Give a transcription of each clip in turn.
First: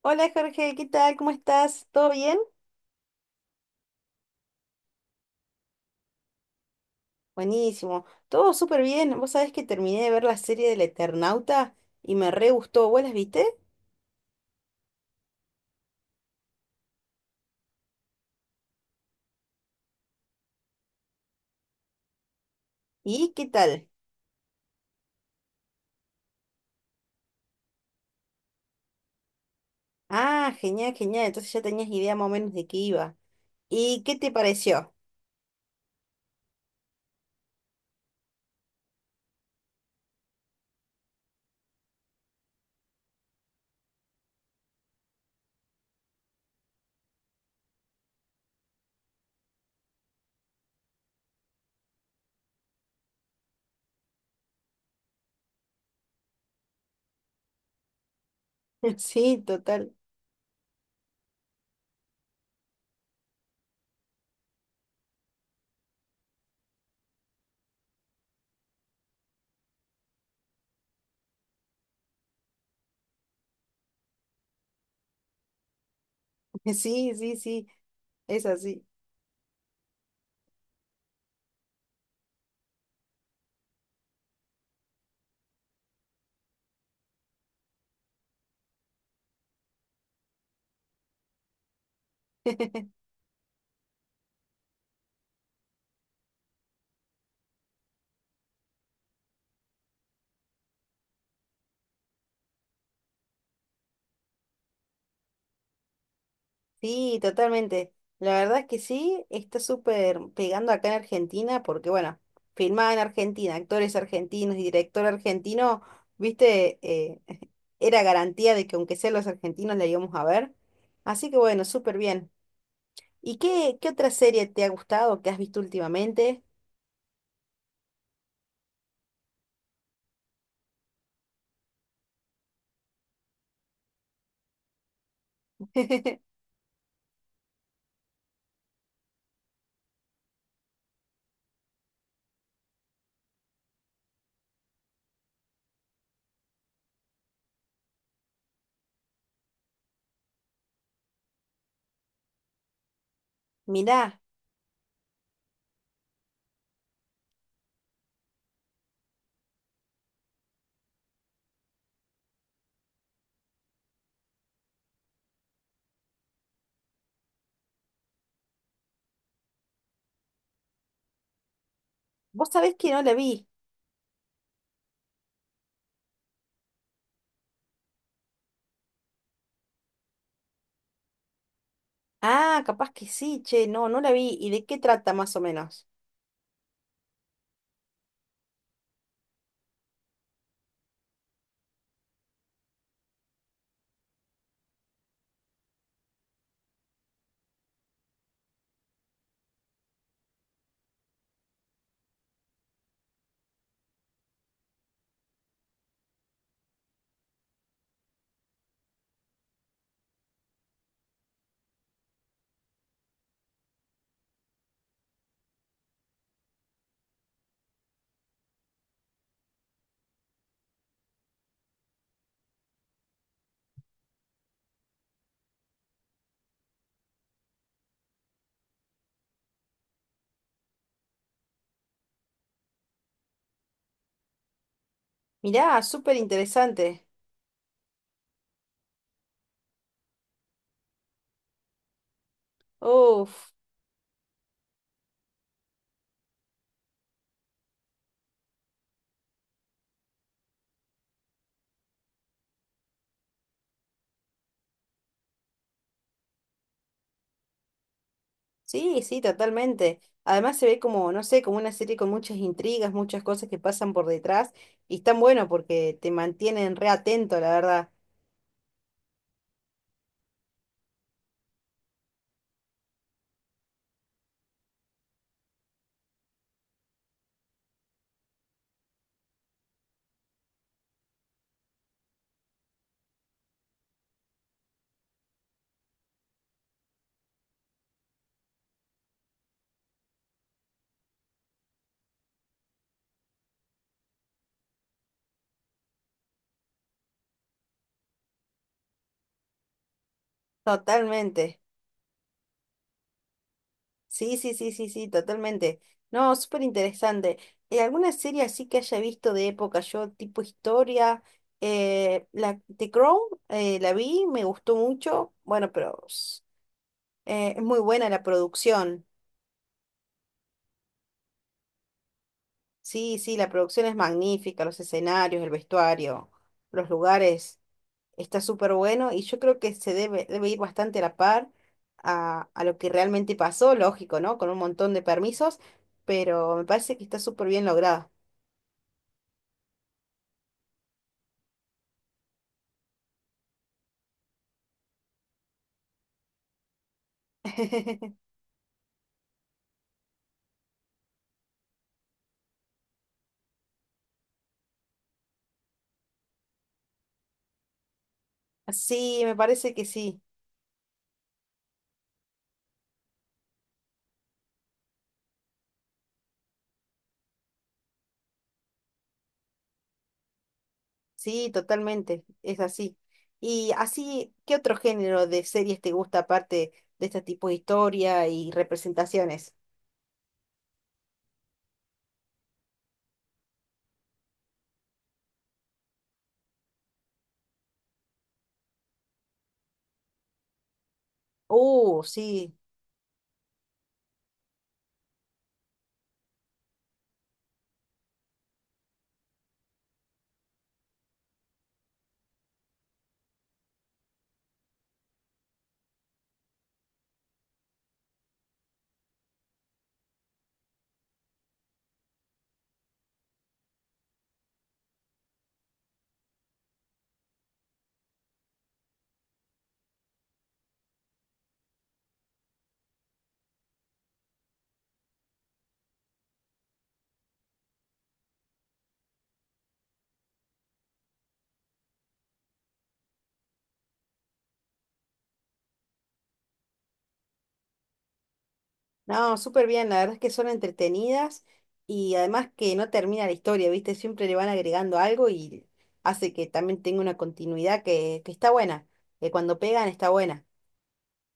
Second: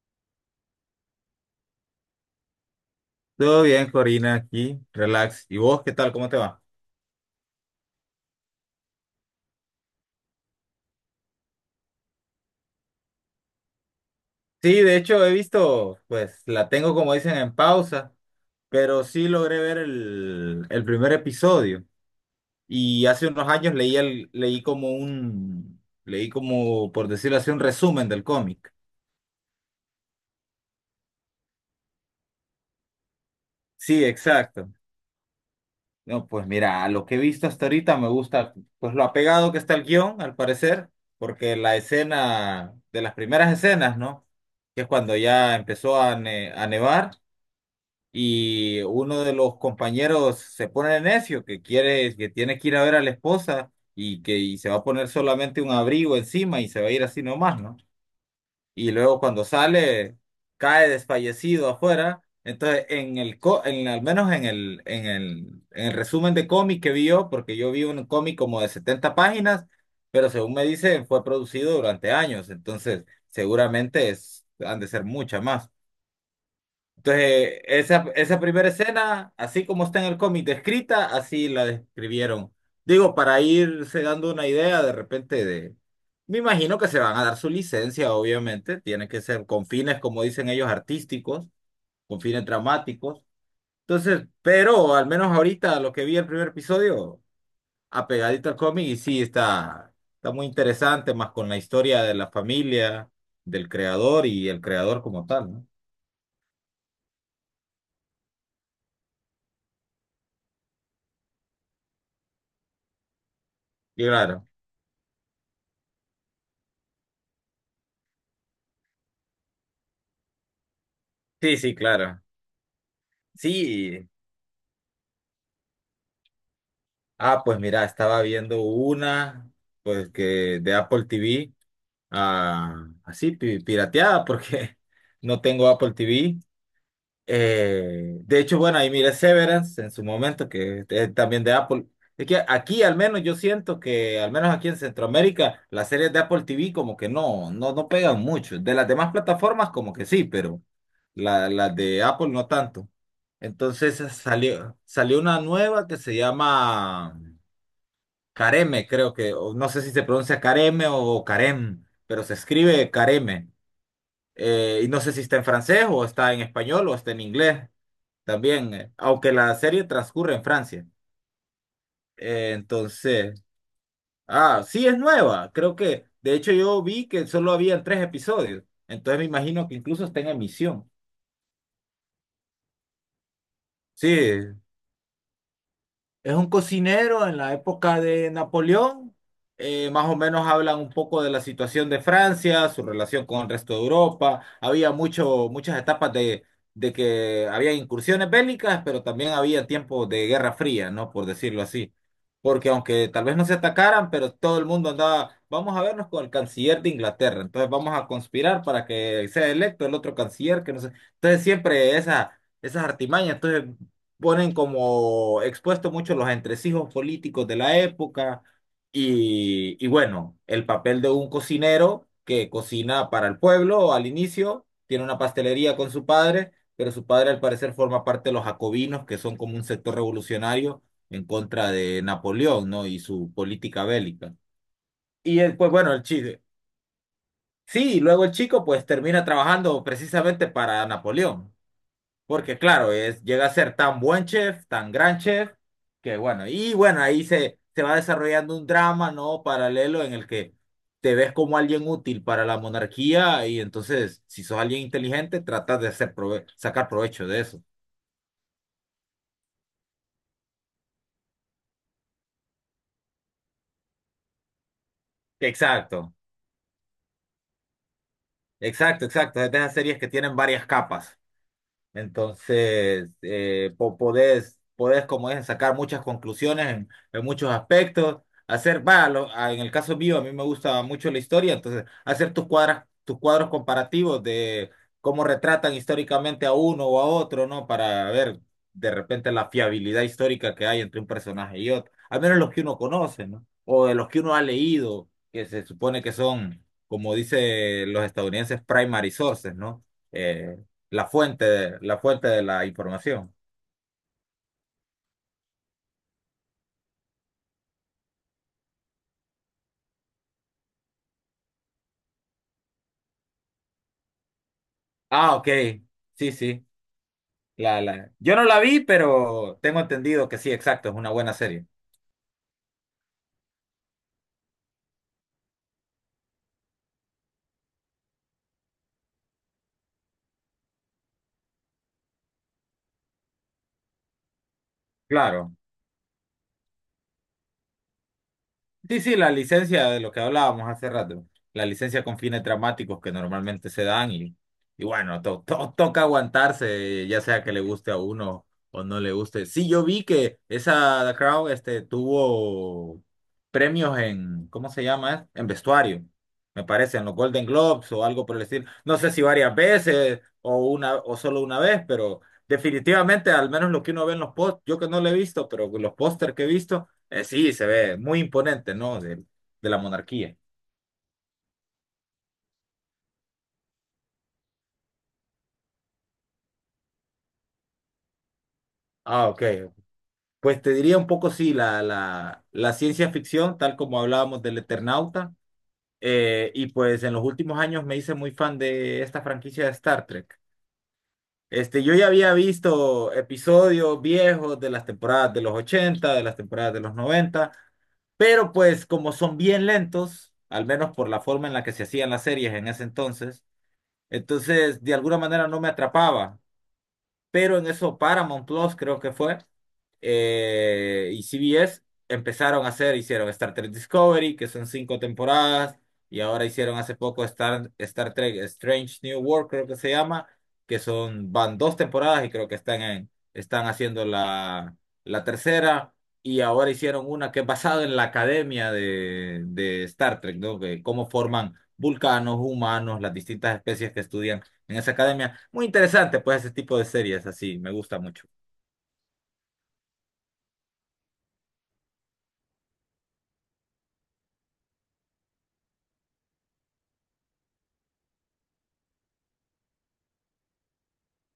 Hola Jorge, ¿qué tal? ¿Cómo estás? ¿Todo bien? Todo bien, Corina, aquí, relax. ¿Y vos qué tal? ¿Cómo te va? Buenísimo, todo súper bien. Vos sabés que terminé de ver la serie del Eternauta y me re gustó. ¿Vos las viste? Sí, de hecho he visto, pues la tengo como dicen en pausa, pero sí logré ver el primer episodio. Y hace ¿Y qué unos años tal? leí el, leí como un, leí como, por decirlo así, un resumen del cómic. Ah, genial, genial. Entonces ya tenías idea más o menos de qué iba. ¿Y Sí, qué te exacto. pareció? No, pues mira, a lo que he visto hasta ahorita me gusta, pues lo apegado que está el guión, al parecer, porque de las primeras escenas, ¿no? Que es cuando ya empezó a nevar. Y uno de los compañeros se pone necio, que tiene que ir a ver a la esposa y que se va a poner solamente un abrigo encima y se va a ir así nomás, ¿no? Y luego Sí, cuando total. sale, cae desfallecido afuera. Entonces, en el co- en, al menos en el resumen de cómic que vio, porque yo vi un cómic como de 70 páginas, pero según me dicen, fue producido durante años, entonces seguramente es, han de ser muchas más. Sí, sí, Entonces, sí, esa es primera así. escena, así como está en el cómic descrita, así la describieron. Digo, para irse dando una idea de repente de... Me imagino que se van a dar su licencia, obviamente. Tiene que ser con fines, como dicen ellos, artísticos, con fines dramáticos. Entonces, pero al menos ahorita lo que vi el primer episodio, apegadito al cómic, y sí, está muy interesante, más con la historia de la familia, del creador y el creador como tal, ¿no? Sí, totalmente. La verdad es que sí, está súper pegando acá en Argentina porque, bueno, filmada en Argentina, actores Y claro. argentinos y director argentino, viste, era garantía de que aunque sea los argentinos la íbamos a ver. Así que Sí, bueno, sí, súper claro. bien. ¿Y qué, qué Sí, otra serie te ha gustado que has visto últimamente? Pues mira, estaba viendo una, pues que de Apple TV, así, pirateada, porque no tengo Apple TV. De hecho, bueno, ahí miré Severance en su momento, que es también de Apple. Es que aquí al menos yo siento que, al menos aquí en Centroamérica, las series de Apple TV como que no pegan mucho. De las demás plataformas como que sí, pero las de Apple no tanto. Entonces Mirá, salió una nueva que se llama Careme, creo que, o no sé si se pronuncia Careme o Carem, pero se escribe Careme. Y no sé si está en francés o está en español o está en inglés. También, aunque la serie transcurre en Francia. vos Eh, sabés que no la entonces, vi. ah, sí es nueva. Creo que, de hecho, yo vi que solo habían tres episodios. Entonces me imagino que incluso está en emisión. Ah, capaz que sí, che, no, no la vi. ¿Y Sí, de qué trata más o menos? es un cocinero en la época de Napoleón. Más o menos hablan un poco de la situación de Francia, su relación con el resto de Europa. Había muchas etapas de que había incursiones bélicas, pero también había tiempos de guerra fría, ¿no? Por decirlo así. Porque aunque tal vez no se atacaran, pero todo el mundo andaba, vamos a vernos con el canciller de Inglaterra. Entonces vamos a conspirar para que sea electo el otro canciller, que no sé. Entonces siempre esas artimañas. Entonces ponen como expuesto mucho los entresijos políticos de la época y bueno, el papel de un cocinero que cocina para el pueblo al inicio, tiene una pastelería con su padre, pero su padre al parecer forma parte de los jacobinos, que son como un sector revolucionario en contra de Napoleón, ¿no? Y su política bélica. Pues Mirá, bueno, el súper chico, interesante. sí, y luego el chico pues termina trabajando precisamente para Napoleón. Porque claro, es, llega a Uf. ser tan buen chef, tan gran chef, que bueno, y bueno, ahí se va desarrollando un drama, ¿no? Paralelo en el que te ves como alguien útil para la monarquía y entonces, si sos alguien inteligente, tratas de hacer sacar provecho de eso. Sí, sí, totalmente. Además se ve como, no sé, como una serie con muchas intrigas, muchas cosas que pasan por detrás y están bueno porque te Exacto, mantienen re atento, la verdad. exacto, exacto. Es de esas series que tienen varias capas. Entonces, podés, como es, sacar muchas conclusiones en muchos aspectos, hacer, va, en el caso mío, a mí me gusta mucho la historia, entonces, hacer tus cuadros comparativos de cómo retratan históricamente a uno o a otro, ¿no? Para ver de repente la fiabilidad histórica que hay entre un personaje y otro, al menos los que uno conoce, ¿no? O de los que uno ha leído, que se supone que son, como dicen los estadounidenses, primary sources, ¿no? Eh, Totalmente. La fuente de la información. Sí, sí, sí, sí, sí, totalmente. No, súper interesante. ¿Alguna serie así que haya visto de época? Yo, tipo historia, la The Crown, la vi, me gustó mucho. Ah, ok. Bueno, pero Sí, s- sí. Es muy buena la Yo no la vi, producción. pero tengo entendido que sí, exacto, es una buena serie. Sí, sí, la producción es magnífica, los escenarios, el vestuario, los lugares, está súper bueno y yo creo que se debe, debe ir bastante a la par a lo que realmente pasó, lógico, ¿no? Con un montón de Claro. permisos, pero me parece que está súper bien lograda. Sí, sí, la licencia de lo que hablábamos hace rato, la licencia con fines dramáticos que normalmente se dan y bueno, toca aguantarse, ya sea que le guste a uno o no le guste. Sí, yo vi que esa The Crown este, tuvo premios en, ¿cómo se llama? En vestuario, me parece, en los Golden Globes o algo por el estilo. No sé Sí, si me varias parece que sí, veces o una o solo una vez, pero definitivamente, al menos lo que uno ve en los posts, yo que no lo he visto, pero los póster que he visto. Sí, se ve muy imponente, ¿no? De la monarquía. sí, totalmente, es así. Y así, ¿qué otro género de series te gusta aparte de este tipo de historia y Ah, ok. representaciones? Pues te diría un poco, sí, la ciencia ficción, tal como hablábamos del Eternauta. Y pues en los últimos años me hice muy fan de esta franquicia de Star Trek. Este, yo ya había Sí. visto episodios viejos de las temporadas de los 80, de las temporadas de los 90, pero pues como son bien lentos, al menos por la forma en la que se hacían las series en ese entonces, entonces de alguna manera no me atrapaba. Pero en eso Paramount Plus creo que fue, y CBS empezaron a hacer, hicieron Star Trek Discovery, que son cinco temporadas, y ahora hicieron hace poco Star Trek Strange New World, creo que se llama, que son, van dos temporadas y creo que están haciendo la tercera, y ahora hicieron una que es basada en la academia de Star Trek, ¿no? Que cómo forman vulcanos, humanos, las distintas especies que estudian en esa academia. Muy interesante, pues, ese tipo de series así, me gusta mucho. No, súper bien, la verdad es que son entretenidas y además que no termina la historia, ¿viste? Siempre le van agregando algo y hace que también tenga una continuidad que está buena, que cuando pegan está buena.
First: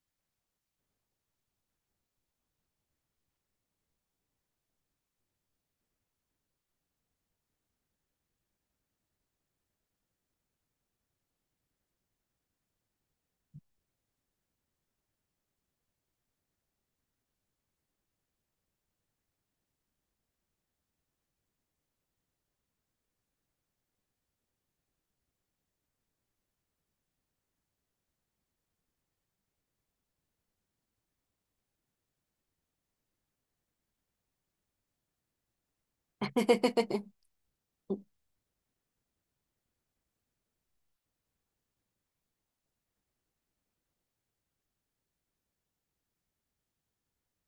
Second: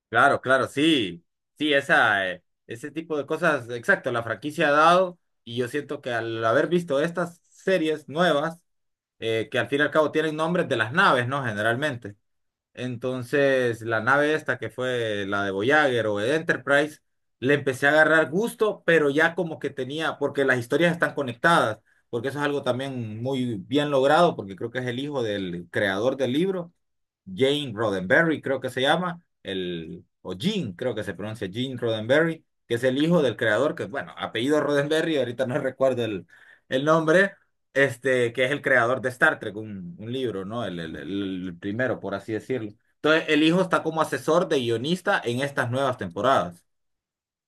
Claro, claro, sí, sí, ese tipo de cosas, exacto, la franquicia ha dado y yo siento que al haber visto estas series nuevas, que al fin y al cabo tienen nombres de las naves, ¿no? Generalmente. Entonces, la nave esta que fue la de Voyager o de Enterprise, le empecé a agarrar gusto, pero ya como que tenía, porque las historias están conectadas porque eso es algo también muy bien logrado, porque creo que es el hijo del creador del libro. Jane Roddenberry, creo que se llama, el, o Gene, creo que se pronuncia Gene Roddenberry, que es el hijo del creador, que bueno, apellido Roddenberry, ahorita no recuerdo el nombre, este, que es el creador de Star Trek, un libro, ¿no? El primero, por así decirlo. Entonces, el hijo está como asesor de guionista en estas nuevas temporadas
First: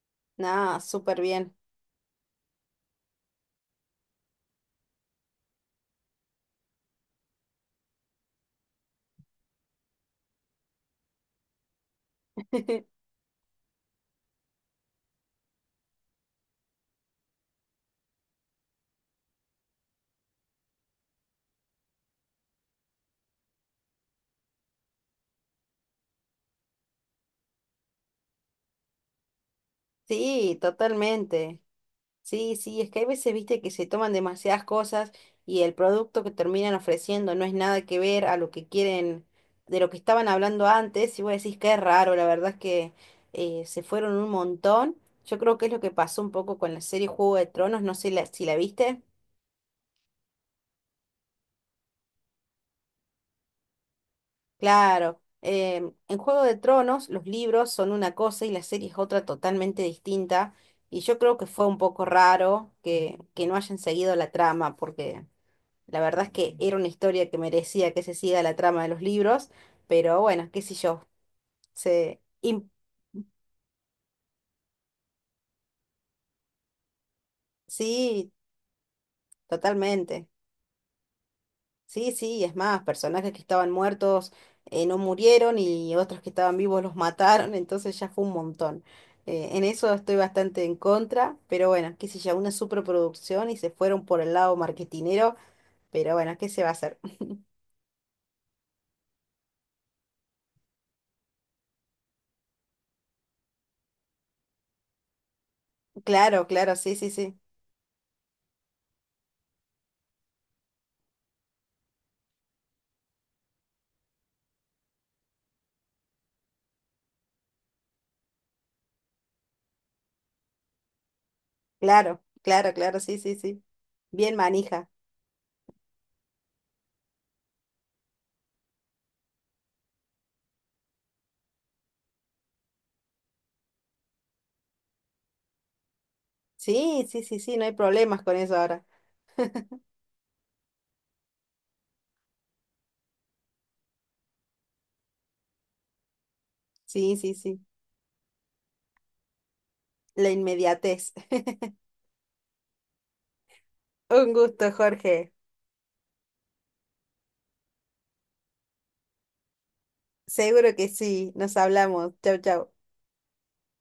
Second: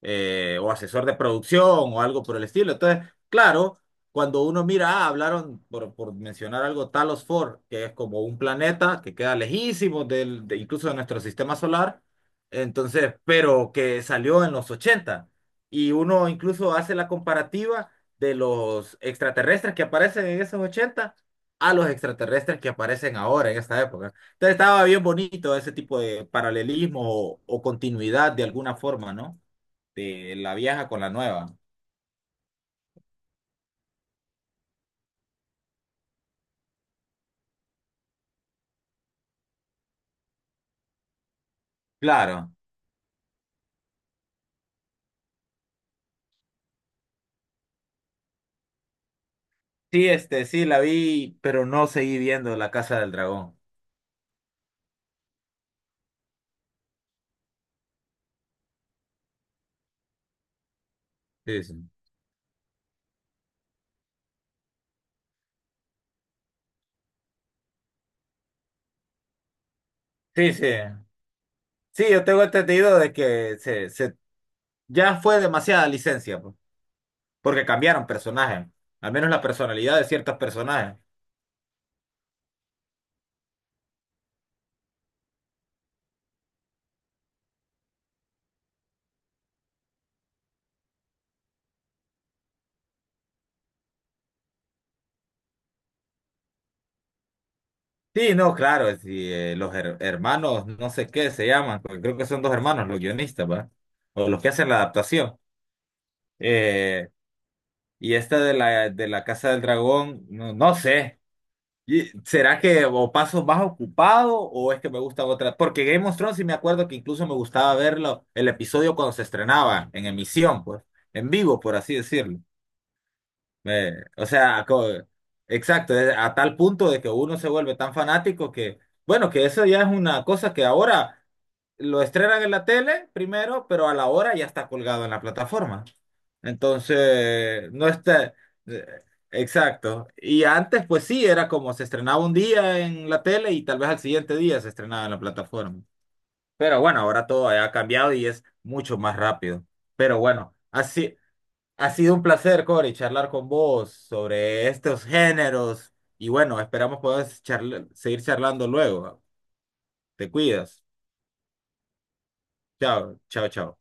o No, asesor de súper bien. producción o algo por el estilo. Entonces, claro, cuando uno mira, ah, hablaron, por mencionar algo, Talos Ford, que es como un planeta que queda lejísimo incluso de nuestro sistema solar, entonces, pero que salió en los ochenta. Y uno incluso hace la comparativa de los extraterrestres que aparecen en esos 80 a los extraterrestres que aparecen ahora en esta época. Entonces estaba bien bonito ese tipo de paralelismo o continuidad de alguna forma, ¿no? De la Sí, vieja con la nueva. totalmente. Sí, sí, es que hay veces, viste, que se toman demasiadas cosas y el producto que terminan ofreciendo no es nada que ver a lo que quieren, de lo que estaban hablando antes, y vos decís que es raro, la verdad Claro. es que se fueron un montón. Yo creo que es lo que pasó un poco con la serie Juego de Tronos, no sé la- si la viste. Sí, este, sí, la vi, pero no seguí viendo La Casa del Dragón. Claro, em, en Juego de Tronos los libros son una cosa y la serie es otra totalmente distinta, y yo creo que Sí, fue un sí. poco raro que no hayan seguido la trama, porque... La verdad es que era una historia que merecía que se siga la trama de los libros, pero bueno, Sí, qué sí. sé yo. Sí, Se... yo tengo im- entendido de que se ya fue demasiada licencia, pues, porque cambiaron Sí, personajes, al menos la personalidad de totalmente. ciertos personajes. Sí, sí, es más, personajes que estaban muertos no murieron y otros que estaban vivos los mataron, entonces ya fue un montón. En eso estoy bastante en contra, pero bueno, qué sé yo, una superproducción y se fueron por el lado marketinero, pero bueno, ¿qué se va a hacer? Sí, no, claro, sí, los her- hermanos, no sé qué se llaman, porque creo que son dos hermanos, los guionistas, ¿va? O los que hacen la adaptación. Claro, claro, sí, Eh, sí, sí. y esta de la Casa del Dragón, no sé. ¿Y será que o paso más ocupado o es que me gusta otra? Porque Game of Thrones sí me acuerdo que incluso me gustaba verlo el episodio cuando se estrenaba en emisión, pues, en vivo, por así Claro, decirlo. claro, claro, sí, sí, sí. Me- o Bien sea, manija. co- exacto, a tal punto de que uno se vuelve tan fanático que, bueno, que eso ya es una cosa que ahora lo estrenan en la tele primero, pero a la hora ya está colgado en la plataforma. Sí, sí, sí, sí, no Entonces, hay no problemas con está... eso ahora. eh, Exacto. Y antes, pues sí, era como se estrenaba un día en la tele y tal vez al siguiente día se estrenaba en la plataforma. Pero bueno, Sí, ahora sí, todo sí, ha cambiado y es mucho más rápido. Pero la bueno, inmediatez. así, ha sido un placer, Cory, charlar con vos Un sobre gusto, estos Jorge. géneros. Y bueno, esperamos poder seguir charlando luego. Te Seguro cuidas. que sí, nos hablamos. Chau, chau. Chao, chao, chao.